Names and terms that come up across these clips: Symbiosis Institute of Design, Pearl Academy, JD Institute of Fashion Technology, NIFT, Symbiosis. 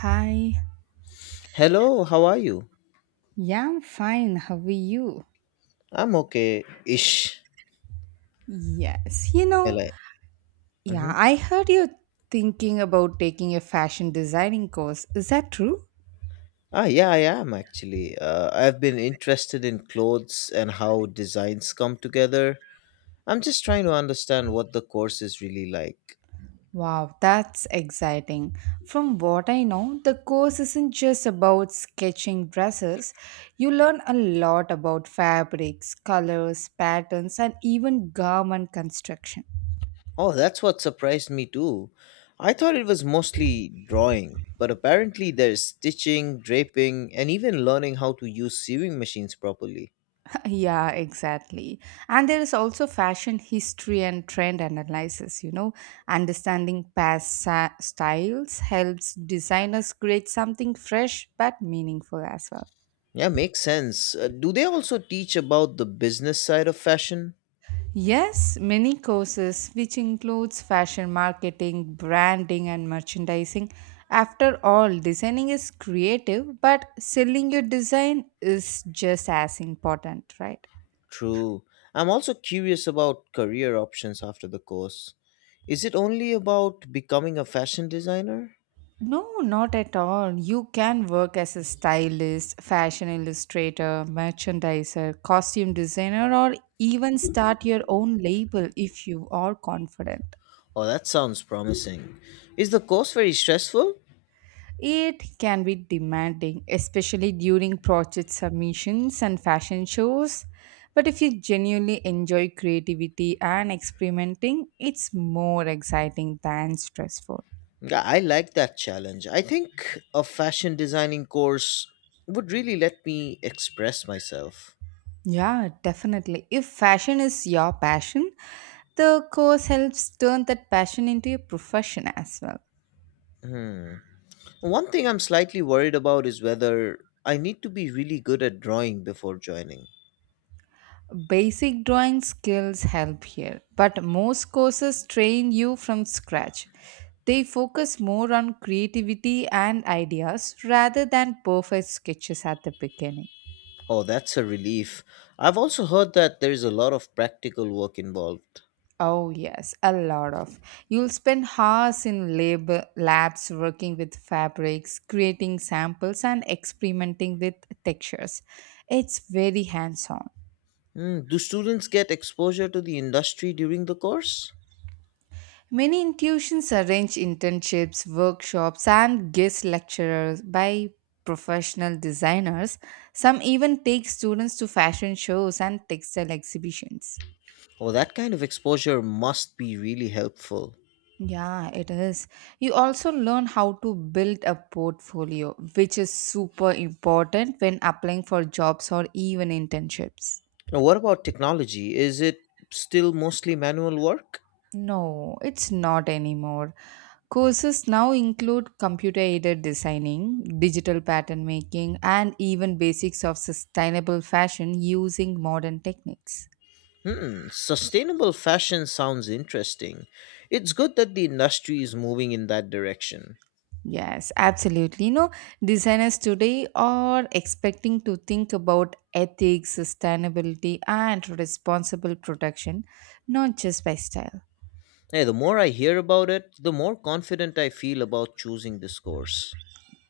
Hi. Hello, how are you? Yeah, I'm fine. How are you? I'm okay ish. Yes. Hello. hmm Yeah, I heard you're thinking about taking a fashion designing course. Is that true? yeah, I am actually. I've been interested in clothes and how designs come together. I'm just trying to understand what the course is really like. Wow, that's exciting. From what I know, the course isn't just about sketching dresses. You learn a lot about fabrics, colors, patterns, and even garment construction. Oh, that's what surprised me too. I thought it was mostly drawing, but apparently there's stitching, draping, and even learning how to use sewing machines properly. Yeah, exactly. And there is also fashion history and trend analysis. Understanding styles helps designers create something fresh but meaningful as well. Yeah, makes sense. Do they also teach about the business side of fashion? Yes, many courses which includes fashion marketing, branding and merchandising. After all, designing is creative, but selling your design is just as important, right? True. I'm also curious about career options after the course. Is it only about becoming a fashion designer? No, not at all. You can work as a stylist, fashion illustrator, merchandiser, costume designer, or even start your own label if you are confident. Oh, that sounds promising. Is the course very stressful? It can be demanding, especially during project submissions and fashion shows. But if you genuinely enjoy creativity and experimenting, it's more exciting than stressful. Yeah, I like that challenge. I think a fashion designing course would really let me express myself. Yeah, definitely. If fashion is your passion, the course helps turn that passion into a profession as well. Hmm. One thing I'm slightly worried about is whether I need to be really good at drawing before joining. Basic drawing skills help here, but most courses train you from scratch. They focus more on creativity and ideas rather than perfect sketches at the beginning. Oh, that's a relief. I've also heard that there's a lot of practical work involved. Oh, yes, a lot of. You'll spend hours labs working with fabrics, creating samples, and experimenting with textures. It's very hands on. Do students get exposure to the industry during the course? Many institutions arrange internships, workshops, and guest lectures by professional designers. Some even take students to fashion shows and textile exhibitions. Oh, that kind of exposure must be really helpful. Yeah, it is. You also learn how to build a portfolio, which is super important when applying for jobs or even internships. Now, what about technology? Is it still mostly manual work? No, it's not anymore. Courses now include computer aided designing, digital pattern making, and even basics of sustainable fashion using modern techniques. Hmm, sustainable fashion sounds interesting. It's good that the industry is moving in that direction. Yes, absolutely. Designers today are expecting to think about ethics, sustainability, and responsible production, not just by style. Hey, the more I hear about it, the more confident I feel about choosing this course.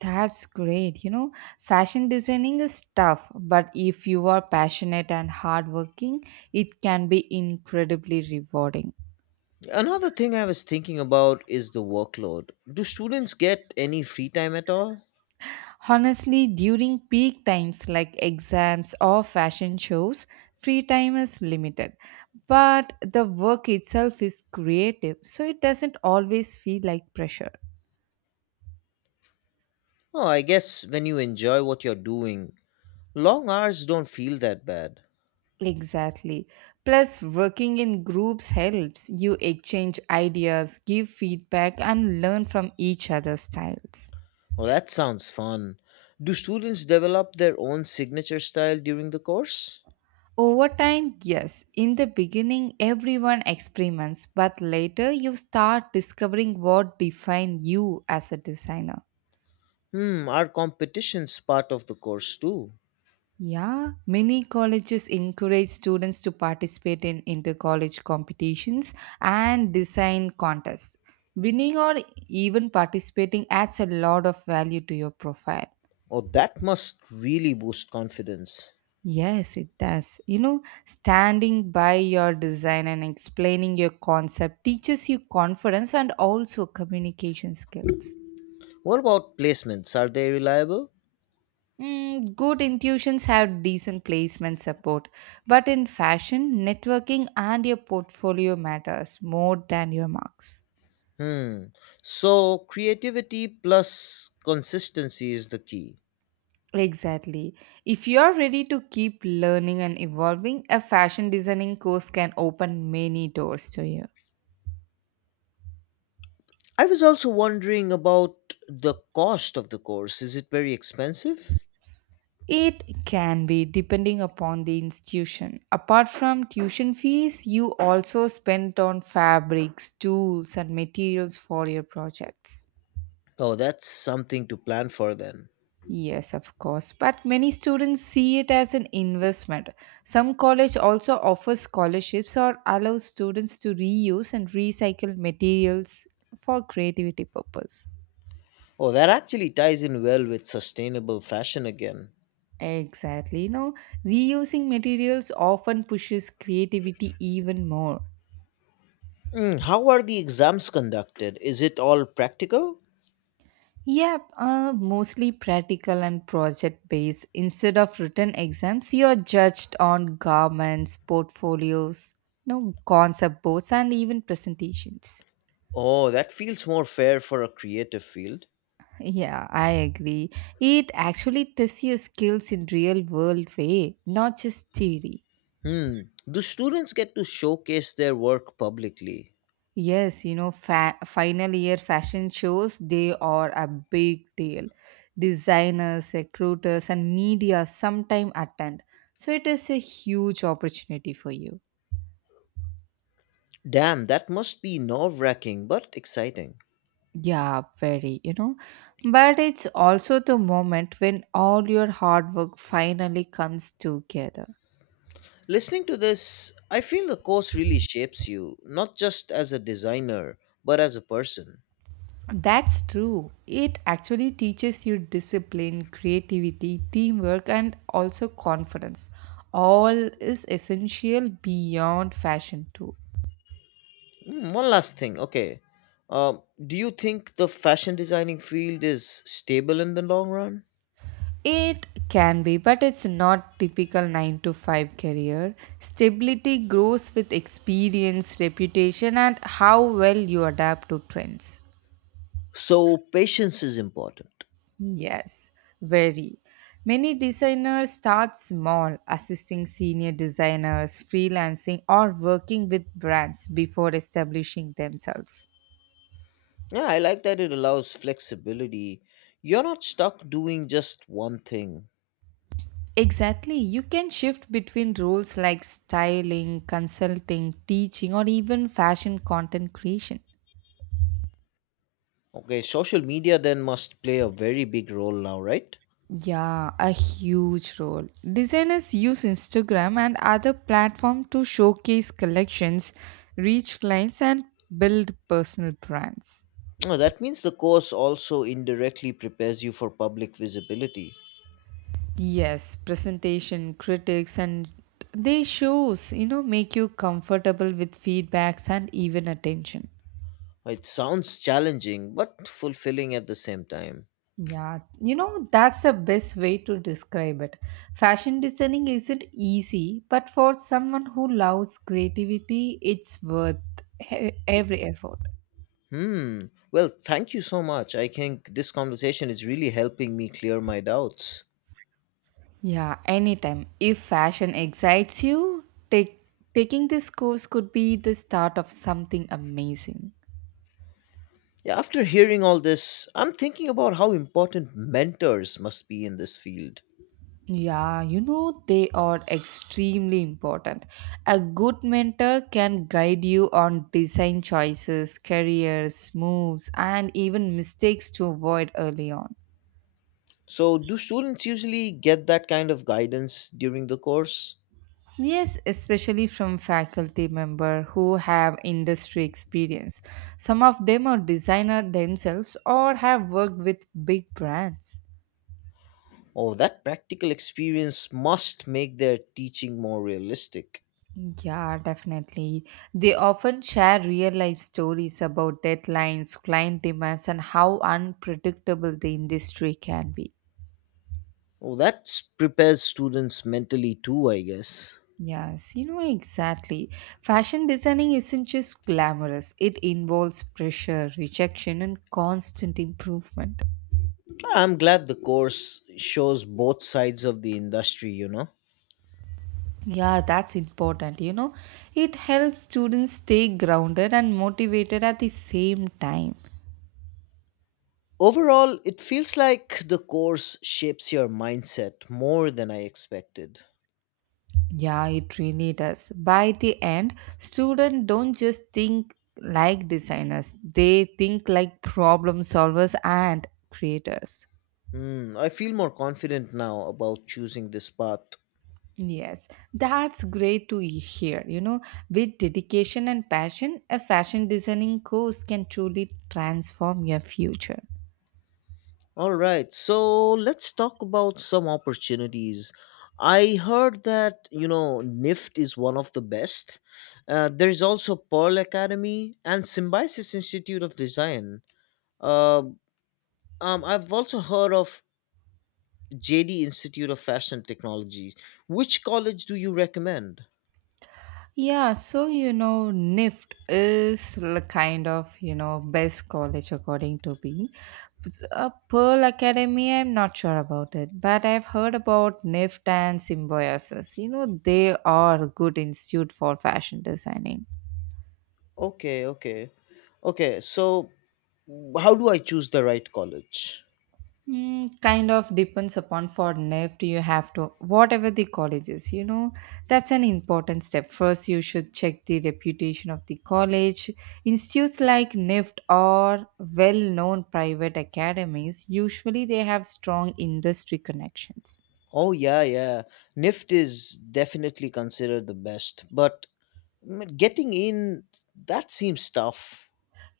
That's great. Fashion designing is tough, but if you are passionate and hardworking, it can be incredibly rewarding. Another thing I was thinking about is the workload. Do students get any free time at all? Honestly, during peak times like exams or fashion shows, free time is limited. But the work itself is creative, so it doesn't always feel like pressure. Oh, I guess when you enjoy what you're doing, long hours don't feel that bad. Exactly. Plus, working in groups helps. You exchange ideas, give feedback, and learn from each other's styles. Oh, that sounds fun. Do students develop their own signature style during the course? Over time, yes, in the beginning, everyone experiments, but later you start discovering what defines you as a designer. Hmm, are competitions part of the course too? Yeah, many colleges encourage students to participate in inter-college competitions and design contests. Winning or even participating adds a lot of value to your profile. Oh, that must really boost confidence. Yes, it does. Standing by your design and explaining your concept teaches you confidence and also communication skills. What about placements? Are they reliable? Mm, good intuitions have decent placement support, but in fashion, networking and your portfolio matters more than your marks. Hmm, so creativity plus consistency is the key. Exactly. If you are ready to keep learning and evolving, a fashion designing course can open many doors to you. I was also wondering about the cost of the course. Is it very expensive? It can be depending upon the institution. Apart from tuition fees, you also spend on fabrics, tools, and materials for your projects. Oh, that's something to plan for then. Yes, of course. But many students see it as an investment. Some college also offers scholarships or allows students to reuse and recycle materials for creativity purpose. Oh, that actually ties in well with sustainable fashion again. Exactly. Reusing materials often pushes creativity even more. How are the exams conducted? Is it all practical? Yeah, mostly practical and project based. Instead of written exams, you are judged on garments, portfolios, no concept boards, and even presentations. Oh, that feels more fair for a creative field. Yeah, I agree. It actually tests your skills in real world way, not just theory. Hmm. Do students get to showcase their work publicly? Yes, final year fashion shows, they are a big deal. Designers, recruiters, and media sometime attend. So it is a huge opportunity for you. Damn, that must be nerve wracking but exciting. Yeah, very. But it's also the moment when all your hard work finally comes together. Listening to this, I feel the course really shapes you, not just as a designer, but as a person. That's true. It actually teaches you discipline, creativity, teamwork, and also confidence. All is essential beyond fashion, too. Mm, one last thing, okay. Uh, do you think the fashion designing field is stable in the long run? It can be, but it's not typical 9 to 5 career. Stability grows with experience, reputation, and how well you adapt to trends. So patience is important. Yes, very. Many designers start small, assisting senior designers, freelancing, or working with brands before establishing themselves. Yeah, I like that it allows flexibility. You're not stuck doing just one thing. Exactly. You can shift between roles like styling, consulting, teaching, or even fashion content creation. Okay, social media then must play a very big role now, right? Yeah, a huge role. Designers use Instagram and other platforms to showcase collections, reach clients, and build personal brands. Oh, that means the course also indirectly prepares you for public visibility. Yes, presentation, critics, and they shows, make you comfortable with feedbacks and even attention. Well, it sounds challenging but fulfilling at the same time. Yeah, that's the best way to describe it. Fashion designing isn't easy, but for someone who loves creativity, it's worth every effort. Hmm. Well, thank you so much. I think this conversation is really helping me clear my doubts. Yeah, anytime. If fashion excites you, take, taking this course could be the start of something amazing. Yeah, after hearing all this, I'm thinking about how important mentors must be in this field. Yeah, they are extremely important. A good mentor can guide you on design choices, careers, moves, and even mistakes to avoid early on. So, do students usually get that kind of guidance during the course? Yes, especially from faculty member who have industry experience. Some of them are designer themselves or have worked with big brands. Oh, that practical experience must make their teaching more realistic. Yeah, definitely. They often share real life stories about deadlines, client demands, and how unpredictable the industry can be. Oh, that prepares students mentally too, I guess. Yes, exactly. Fashion designing isn't just glamorous, it involves pressure, rejection, and constant improvement. I'm glad the course shows both sides of the industry, you know. Yeah, that's important. It helps students stay grounded and motivated at the same time. Overall, it feels like the course shapes your mindset more than I expected. Yeah, it really does. By the end, students don't just think like designers, they think like problem solvers and creators. Hmm, I feel more confident now about choosing this path. Yes, that's great to hear. With dedication and passion, a fashion designing course can truly transform your future. All right, so let's talk about some opportunities. I heard that, you know, NIFT is one of the best. There's also Pearl Academy and Symbiosis Institute of Design. Uh, I've also heard of JD Institute of Fashion Technology. Which college do you recommend? Yeah, so NIFT is kind of best college according to me. Pearl Academy, I'm not sure about it, but I've heard about NIFT and Symbiosis. You know, they are good institute for fashion designing. Okay, okay. Okay, so how do I choose the right college? Mm, kind of depends upon for NEFT you have to whatever the college is you know that's an important step first you should check the reputation of the college institutes like NEFT or well-known private academies usually they have strong industry connections. Oh yeah, yeah. NIFT is definitely considered the best, but getting in that seems tough.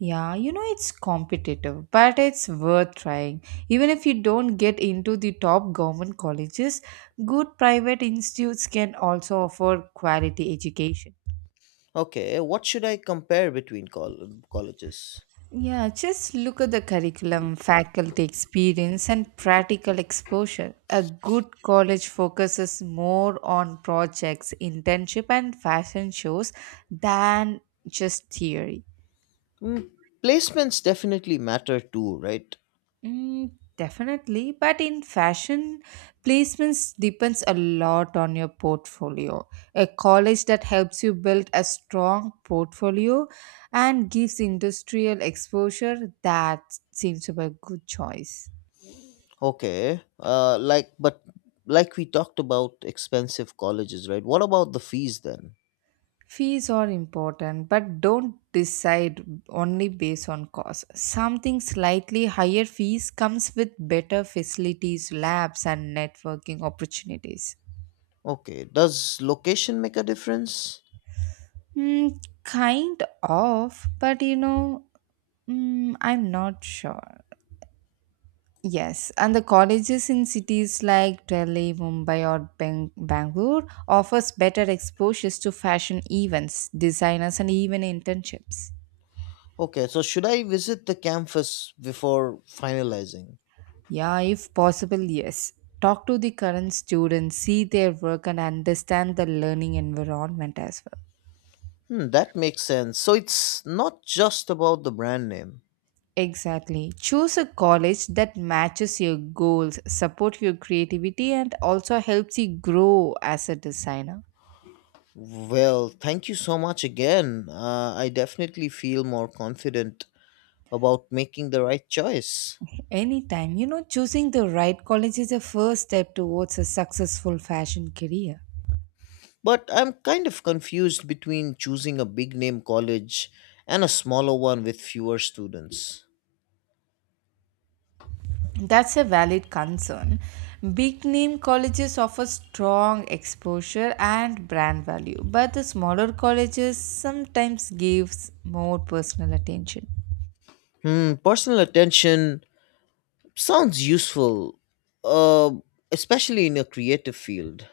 Yeah, it's competitive but it's worth trying even if you don't get into the top government colleges. Good private institutes can also offer quality education. Okay, what should I compare between colleges? Yeah, just look at the curriculum, faculty experience, and practical exposure. A good college focuses more on projects, internship, and fashion shows than just theory. Mm, Placements definitely matter too, right? Mm, definitely, but in fashion, placements depends a lot on your portfolio. A college that helps you build a strong portfolio and gives industrial exposure that seems to be a good choice. Okay. Like we talked about expensive colleges, right? What about the fees then? Fees are important, but don't decide only based on cost. Something slightly higher fees comes with better facilities, labs, and networking opportunities. Okay. Does location make a difference? Mm, kind of, but you know, mm, I'm not sure. Yes, and the colleges in cities like Delhi, Mumbai, or Bangalore offers better exposures to fashion events, designers, and even internships. Okay. So should I visit the campus before finalizing? Yeah, if possible, yes. Talk to the current students, see their work, and understand the learning environment as well. Hmm, that makes sense. So it's not just about the brand name. Exactly. Choose a college that matches your goals, support your creativity, and also helps you grow as a designer. Well, thank you so much again. I definitely feel more confident about making the right choice. Anytime, choosing the right college is the first step towards a successful fashion career. But I'm kind of confused between choosing a big name college and a smaller one with fewer students. That's a valid concern. Big name colleges offer strong exposure and brand value, but the smaller colleges sometimes gives more personal attention. Hmm, personal attention sounds useful, uh, especially in a creative field.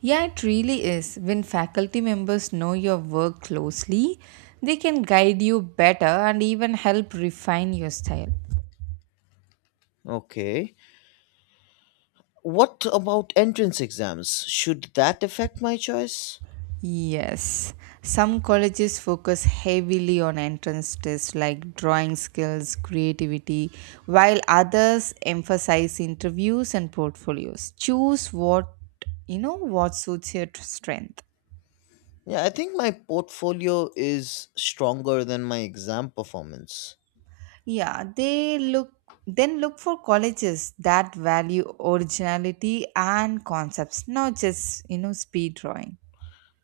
Yeah, it really is. When faculty members know your work closely, they can guide you better and even help refine your style. Okay. What about entrance exams? Should that affect my choice? Yes, some colleges focus heavily on entrance tests like drawing skills, creativity, while others emphasize interviews and portfolios. Choose what suits your strength. Yeah, I think my portfolio is stronger than my exam performance. Yeah, they look then look for colleges that value originality and concepts, not just speed drawing.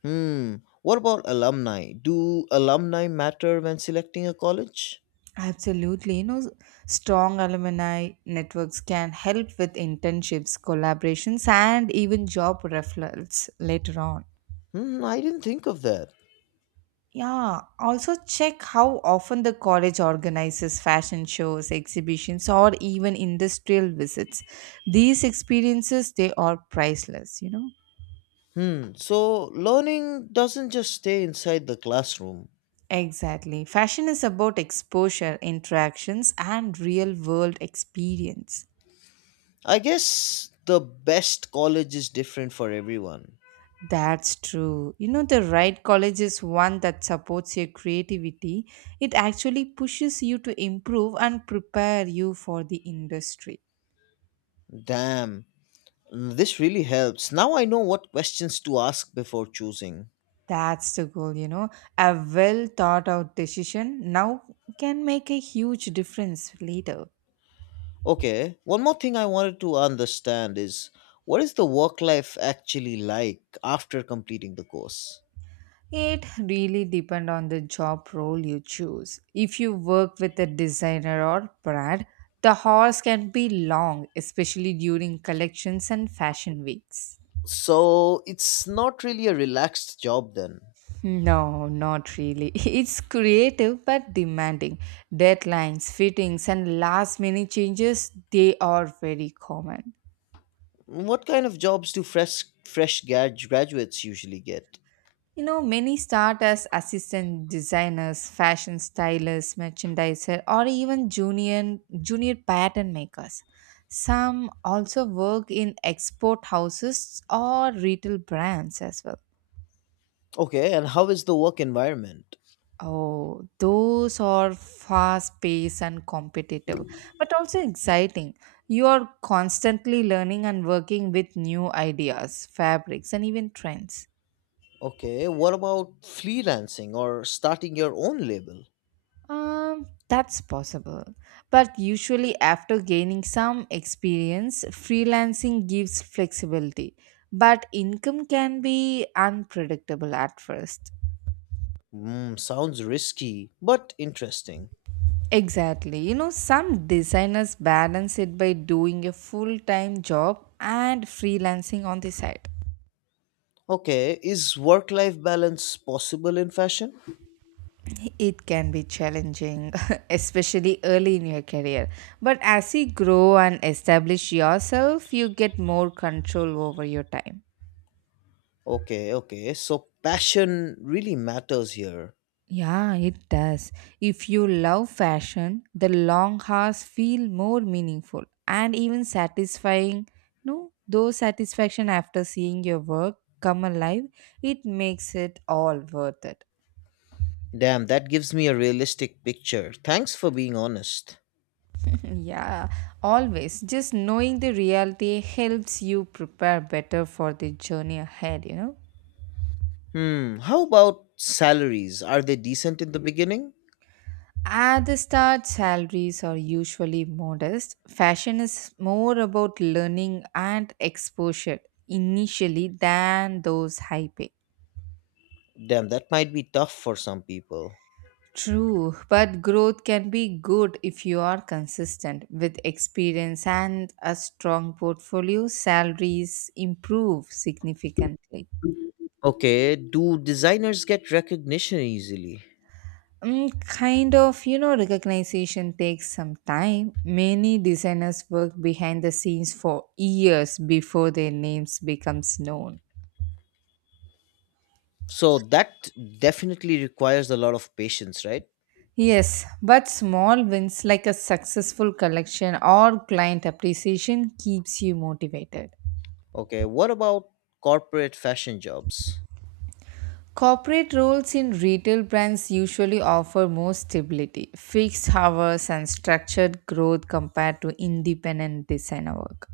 Hmm. What about alumni? Do alumni matter when selecting a college? Absolutely. Strong alumni networks can help with internships, collaborations, and even job referrals later on. Hmm, I didn't think of that. Yeah, also check how often the college organizes fashion shows, exhibitions, or even industrial visits. These experiences, they are priceless. Hmm, so learning doesn't just stay inside the classroom. Exactly. Fashion is about exposure, interactions, and real world experience. I guess the best college is different for everyone. That's true. The right college is one that supports your creativity. It actually pushes you to improve and prepare you for the industry. Damn, this really helps. Now I know what questions to ask before choosing. That's the goal. A well thought out decision now can make a huge difference later. Okay, one more thing I wanted to understand is what is the work life actually like after completing the course? It really depends on the job role you choose. If you work with a designer or brand, the hours can be long, especially during collections and fashion weeks. So it's not really a relaxed job then. No, not really. It's creative but demanding. Deadlines, fittings, and last minute changes, they are very common. What kind of jobs do graduates usually get? Many start as assistant designers, fashion stylists, merchandiser, or even junior pattern makers. Some also work in export houses or retail brands as well. Okay, and how is the work environment? Oh, those are fast paced and competitive, but also exciting. You are constantly learning and working with new ideas, fabrics, and even trends. Okay, what about freelancing or starting your own label? That's possible. But usually, after gaining some experience, freelancing gives flexibility, but income can be unpredictable at first. Hmm, sounds risky, but interesting. Exactly. Some designers balance it by doing a full time job and freelancing on the side. Okay, is work life balance possible in fashion? It can be challenging, especially early in your career. But as you grow and establish yourself, you get more control over your time. Okay, okay, so passion really matters here. Yeah, it does. If you love fashion, the long hours feel more meaningful and even satisfying. No, though satisfaction after seeing your work come alive, it makes it all worth it. Damn, that gives me a realistic picture. Thanks for being honest. Yeah, always. Just knowing the reality helps you prepare better for the journey ahead, you know? Hmm, how about salaries? Are they decent in the beginning? At the start, salaries are usually modest. Fashion is more about learning and exposure initially than those high pay. Damn, that might be tough for some people. True, but growth can be good if you are consistent. With experience and a strong portfolio, salaries improve significantly. Okay, do designers get recognition easily? Kind of, you know, recognition takes some time. Many designers work behind the scenes for years before their names becomes known. So that definitely requires a lot of patience, right? Yes, but small wins like a successful collection or client appreciation keeps you motivated. Okay, what about corporate fashion jobs? Corporate roles in retail brands usually offer more stability, fixed hours and structured growth compared to independent designer work.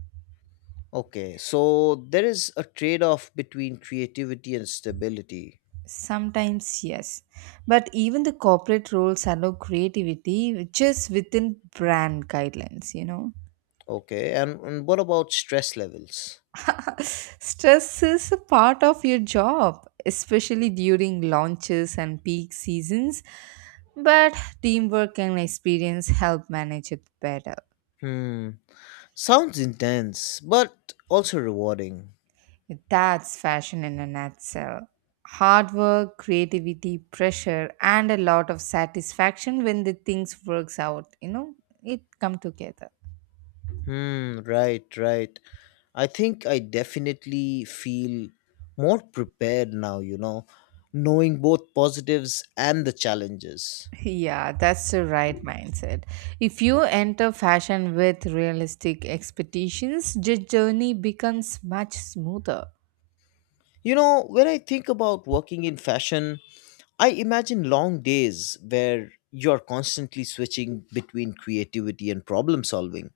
Okay, so there is a trade off between creativity and stability. Sometimes, yes. But even the corporate roles allow creativity, which is within brand guidelines, you know. Okay, and what about stress levels? Stress is a part of your job, especially during launches and peak seasons. But teamwork and experience help manage it better. Hmm, sounds intense, but also rewarding. That's fashion in a nutshell. Hard work, creativity, pressure, and a lot of satisfaction when the things works out, you know, it come together. Hmm, right, right. I think I definitely feel more prepared now, you know, knowing both positives and the challenges. Yeah, that's the right mindset. If you enter fashion with realistic expectations, the journey becomes much smoother. You know, when I think about working in fashion, I imagine long days where you're constantly switching between creativity and problem solving.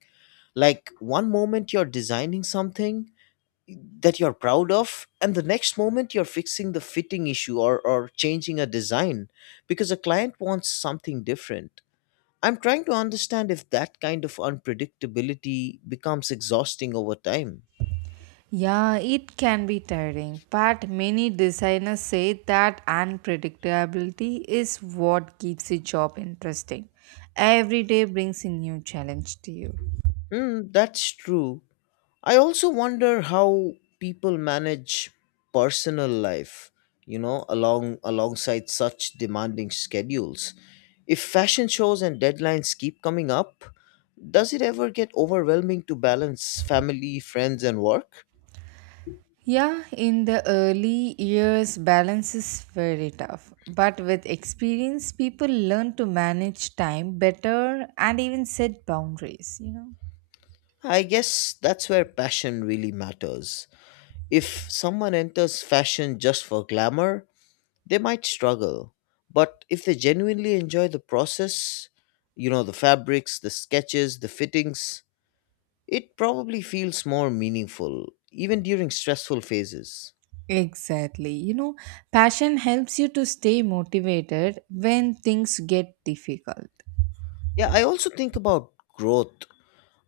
Like one moment you're designing something that you're proud of, and the next moment you're fixing the fitting issue or changing a design because a client wants something different. I'm trying to understand if that kind of unpredictability becomes exhausting over time. Yeah, it can be tiring, but many designers say that unpredictability is what keeps the job interesting. Every day brings a new challenge to you. Hmm, that's true. I also wonder how people manage personal life, you know, alongside such demanding schedules. If fashion shows and deadlines keep coming up, does it ever get overwhelming to balance family, friends and work? Yeah, in the early years, balance is very tough. But with experience, people learn to manage time better and even set boundaries, you know. I guess that's where passion really matters. If someone enters fashion just for glamour, they might struggle, but if they genuinely enjoy the process, you know, the fabrics, the sketches, the fittings, it probably feels more meaningful even during stressful phases. Exactly. You know, passion helps you to stay motivated when things get difficult. Yeah, I also think about growth.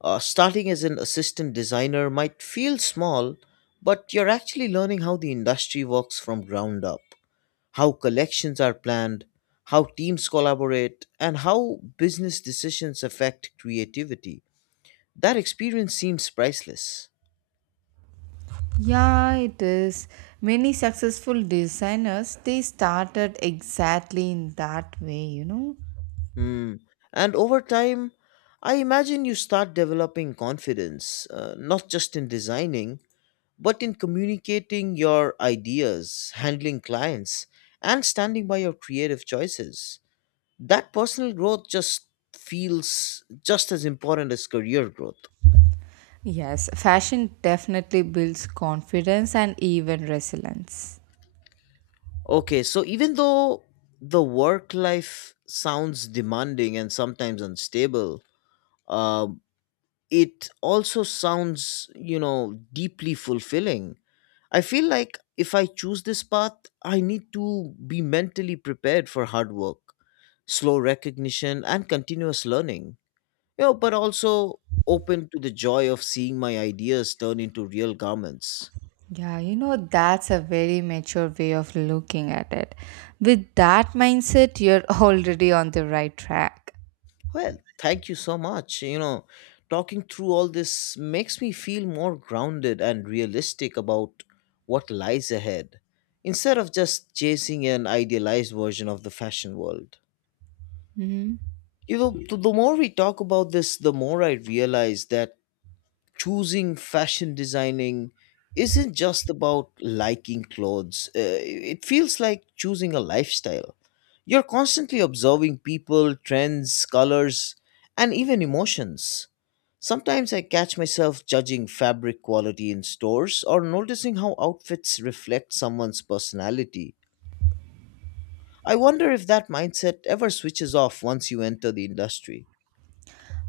Starting as an assistant designer might feel small, but you're actually learning how the industry works from ground up, how collections are planned, how teams collaborate, and how business decisions affect creativity. That experience seems priceless. Yeah, it is. Many successful designers they started exactly in that way, you know. Hmm. And over time, I imagine you start developing confidence, not just in designing, but in communicating your ideas, handling clients, and standing by your creative choices. That personal growth just feels just as important as career growth. Yes, fashion definitely builds confidence and even resilience. Okay, so even though the work life sounds demanding and sometimes unstable, uh, it also sounds, you know, deeply fulfilling. I feel like if I choose this path, I need to be mentally prepared for hard work, slow recognition, and continuous learning. You know, but also open to the joy of seeing my ideas turn into real garments. Yeah, you know, that's a very mature way of looking at it. With that mindset, you're already on the right track. Well, thank you so much. You know, talking through all this makes me feel more grounded and realistic about what lies ahead instead of just chasing an idealized version of the fashion world. Mhm. You know, the more we talk about this, the more I realize that choosing fashion designing isn't just about liking clothes. It feels like choosing a lifestyle. You're constantly observing people, trends, colors, and even emotions. Sometimes I catch myself judging fabric quality in stores or noticing how outfits reflect someone's personality. I wonder if that mindset ever switches off once you enter the industry.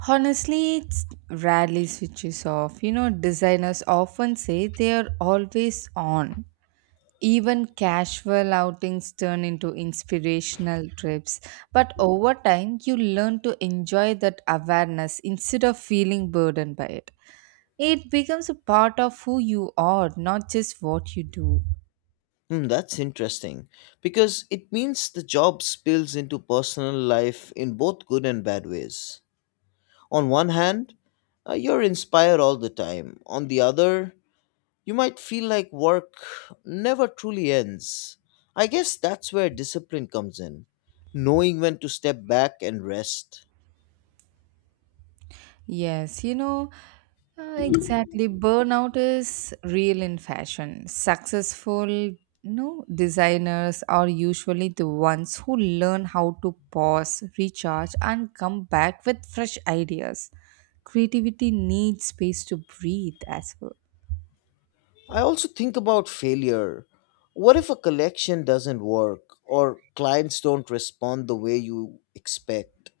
Honestly, it's rarely switches off. You know, designers often say they are always on. Even casual outings turn into inspirational trips. But over time, you learn to enjoy that awareness instead of feeling burdened by it. It becomes a part of who you are, not just what you do. Hmm, that's interesting because it means the job spills into personal life in both good and bad ways. On one hand, you're inspired all the time. On the other, you might feel like work never truly ends. I guess that's where discipline comes in, knowing when to step back and rest. Yes, you know, exactly. Burnout is real in fashion. Successful, you know, designers are usually the ones who learn how to pause, recharge, and come back with fresh ideas. Creativity needs space to breathe as well. I also think about failure. What if a collection doesn't work or clients don't respond the way you expect?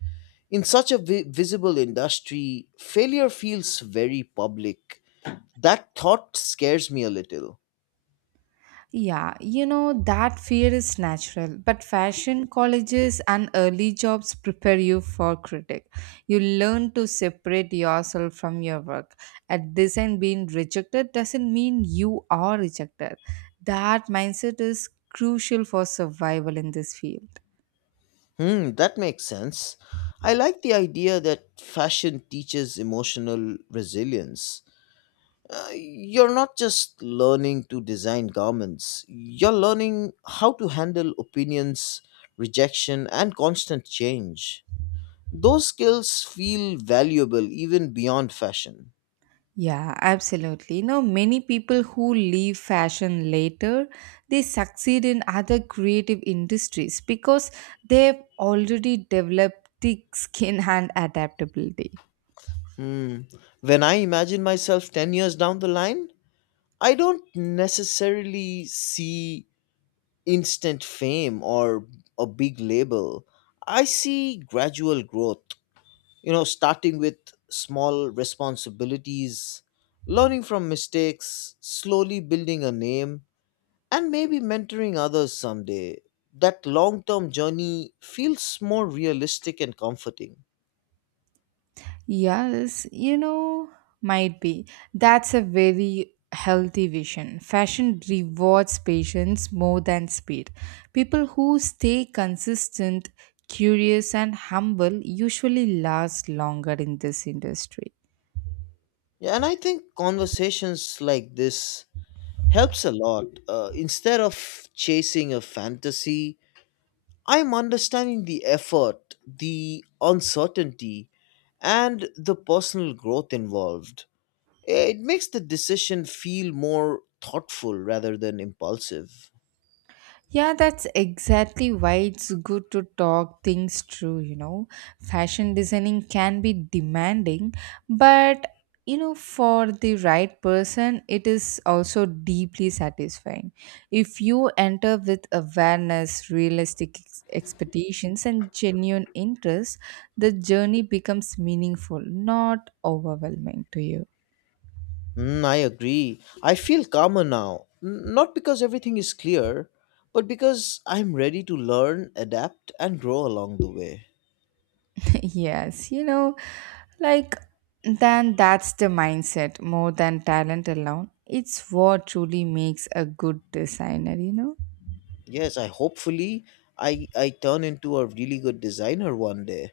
In such a visible industry, failure feels very public. That thought scares me a little. Yeah, you know, that fear is natural, but fashion colleges and early jobs prepare you for critic. You learn to separate yourself from your work. At this end, being rejected doesn't mean you are rejected. That mindset is crucial for survival in this field. Hmm, that makes sense. I like the idea that fashion teaches emotional resilience. You're not just learning to design garments, you're learning how to handle opinions, rejection, and constant change. Those skills feel valuable even beyond fashion. Yeah, absolutely. You know, many people who leave fashion later, they succeed in other creative industries because they've already developed thick skin and adaptability. Hmm. When I imagine myself 10 years down the line, I don't necessarily see instant fame or a big label. I see gradual growth, you know, starting with small responsibilities, learning from mistakes, slowly building a name, and maybe mentoring others someday. That long term journey feels more realistic and comforting. Yes, you know, might be. That's a very healthy vision. Fashion rewards patience more than speed. People who stay consistent, curious, and humble usually last longer in this industry. Yeah, and I think conversations like this helps a lot. Instead of chasing a fantasy, I'm understanding the effort, the uncertainty, and the personal growth involved. It makes the decision feel more thoughtful rather than impulsive. Yeah, that's exactly why it's good to talk things through, you know. Fashion designing can be demanding, but you know, for the right person, it is also deeply satisfying. If you enter with awareness, realistic expectations, and genuine interest, the journey becomes meaningful, not overwhelming to you. Mm, I agree. I feel calmer now, not because everything is clear, but because I'm ready to learn, adapt, and grow along the way. Yes, you know, like then that's the mindset more than talent alone. It's what truly makes a good designer, you know. Yes, I hopefully I turn into a really good designer one day.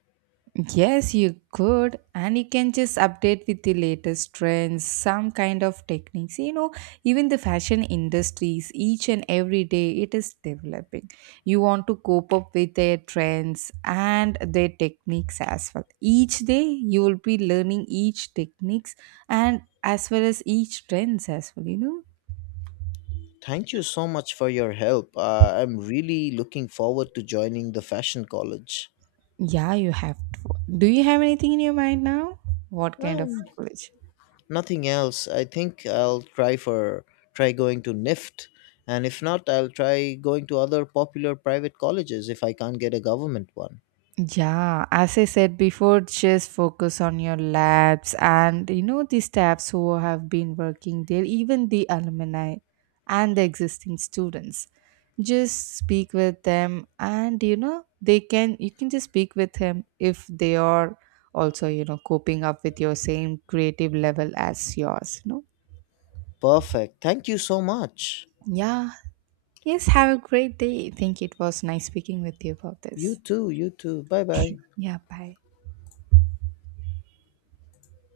Yes, you could, and you can just update with the latest trends, some kind of techniques. You know, even the fashion industries, each and every day, it is developing. You want to cope up with their trends and their techniques as well. Each day, you will be learning each techniques and as well as each trends as well. You know, Thank you so much for your help. I'm really looking forward to joining the fashion college. yeah, you have to. Do you have anything in your mind now? What kind of Um, college? nothing else. I think I'll try for try going to NIFT, and if not, I'll try going to other popular private colleges if I can't get a government one. Yeah, as I said before, just focus on your labs and you know the staffs who have been working there, even the alumni and the existing students. Just speak with them and you know they can you can just speak with him if they are also, you know, coping up with your same creative level as yours, no, Perfect. Thank you so much. yeah. Yes, have a great day. I think it was nice speaking with you about You this. too. You too. Bye bye. Yeah, bye.